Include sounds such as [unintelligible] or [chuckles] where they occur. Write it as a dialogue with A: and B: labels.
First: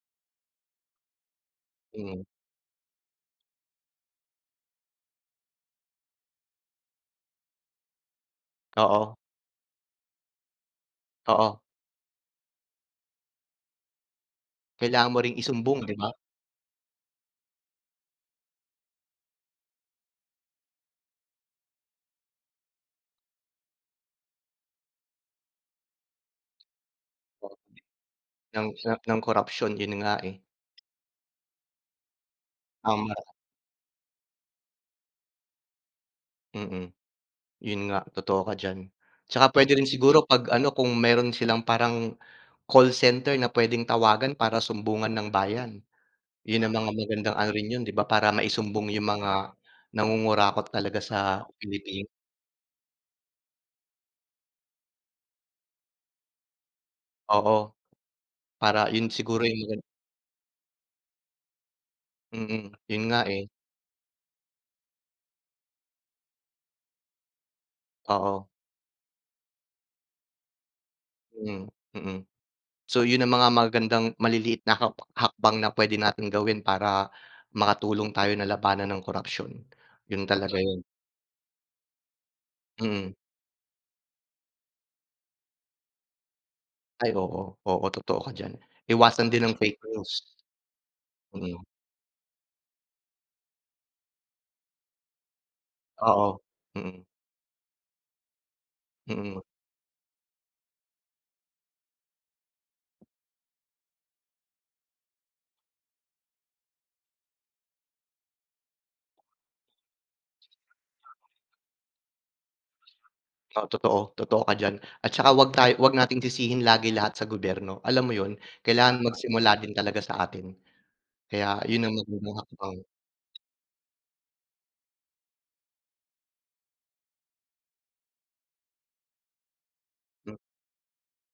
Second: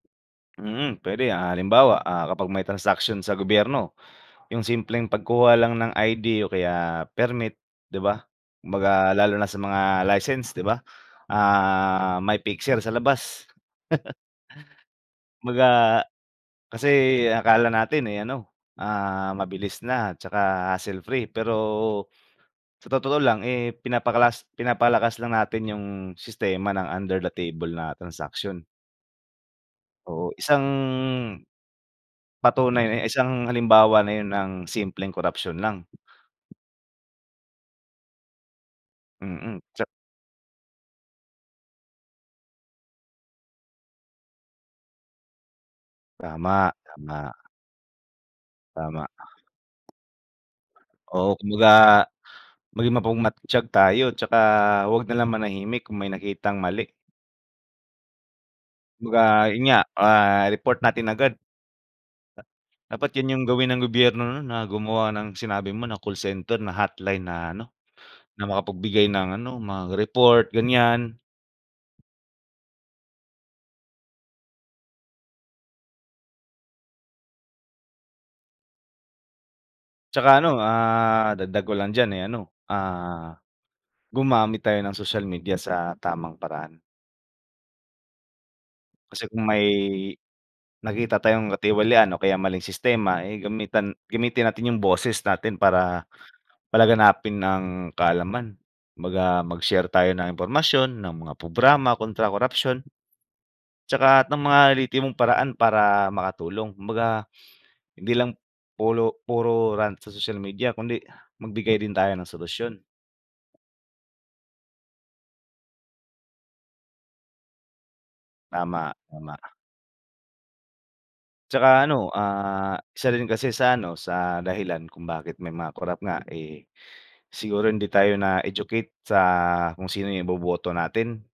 A: Mm, puwede, ah, halimbawa,
B: Mm.
A: ah, kapag may transaksiyon sa gobyerno, 'yung simpleng pagkuha lang ng ID o kaya permit 'di ba,
B: Oo.
A: kumbaga lalo na sa mga license 'di ba,
B: Oo.
A: ah, may fixer sa labas. [chuckles]
B: Kailangan mo ring isumbong, 'di
A: Kumbaga,
B: ba?
A: kasi akala natin, eh, ano, ah, mabilis na, 'tsaka hassle free pero sa totoo lang, eh, pinapakalas pinapalakas lang natin 'yung sistema ng under the table na transaksyon.
B: Ng ng korapsyon, 'yun nga,
A: Oo,
B: eh.
A: isang, patunay na
B: [unintelligible]
A: isang halimbawa na 'yun ng simpleng korapsyon lang.
B: Mm, 'yun nga totoo ka diyan. 'Tsaka
A: Mm,
B: puwede
A: sa
B: rin siguro pag-ano kung meron silang parang call center na puwedeng tawagan para sumbungan ng bayan. 'Yun
A: Tama,
B: ang mga
A: tama.
B: magandang ano rin 'yon, 'di ba, para maisumbong
A: Tama.
B: 'yong mga nangungurakot talaga
A: Oo,
B: sa
A: kumbaga
B: Pilipin
A: maging mapagmatyag tayo 'tsaka huwag na lang manahimik kung may nakitang mali.
B: Oo. Para 'yun
A: Kumbaga,
B: siguro
A: 'yun
B: 'yung
A: nga,
B: gan
A: ah, report natin agad.
B: Mm, 'yun
A: Dapat
B: nga
A: 'yan 'yung
B: eh.
A: gawin ng gobyerno nun na gumawa ng sinabi mo na call center na hotline na ano,
B: Oo.
A: na makapagbigay ng ano, mga report ganiyan.
B: Mhm, mm. So 'yun ang mga magagandang maliliit na hak hakbang na puwede nating gawin para makatulong tayo na labanan ang korapsyon, 'yun
A: 'Tsaka ano,
B: talaga 'yun.
A: ah, dadag ko lang diyan, eh, ano,
B: Mm.
A: ah, gumamit tayo ng social media sa tamang paraan.
B: Ay oo. Oo, totoo ka diyan,
A: Kasi
B: iwasan din
A: kung
B: ang
A: may
B: fake news.
A: nakita tayong
B: Mm.
A: katiwalian o kaya maling sistema, eh, gamitan gamitin natin 'yung boses natin para
B: Oo, mm.
A: palaganapin ang kaalaman, kumbaga
B: Mm.
A: mag-share tayo ng impormasyon ng mga programa kontra korapsyon. 'Tsaka lahat ng mga lihitimong paraan para makatulong, kumbaga hindi lang pulo puro rant sa social media, kundi magbigay din tayo ng solusyon.
B: Oo, totoo, totoo ka diyan. At saka huwag tayo huwag nating sisihin lagi lahat sa gobyerno, alam mo 'yun,
A: Tama,
B: kailangan
A: tama.
B: magsimula din talaga sa atin. Kaya
A: 'Tsaka
B: 'yun ang
A: ano,
B: lehitimong
A: ah,
B: hakbang.
A: isa rin kasi sa ano sa dahilan kung bakit may mga corrupt nga, eh, siguro hindi tayo na-educate sa kung sino 'yung
B: Hmm.
A: iboboto natin.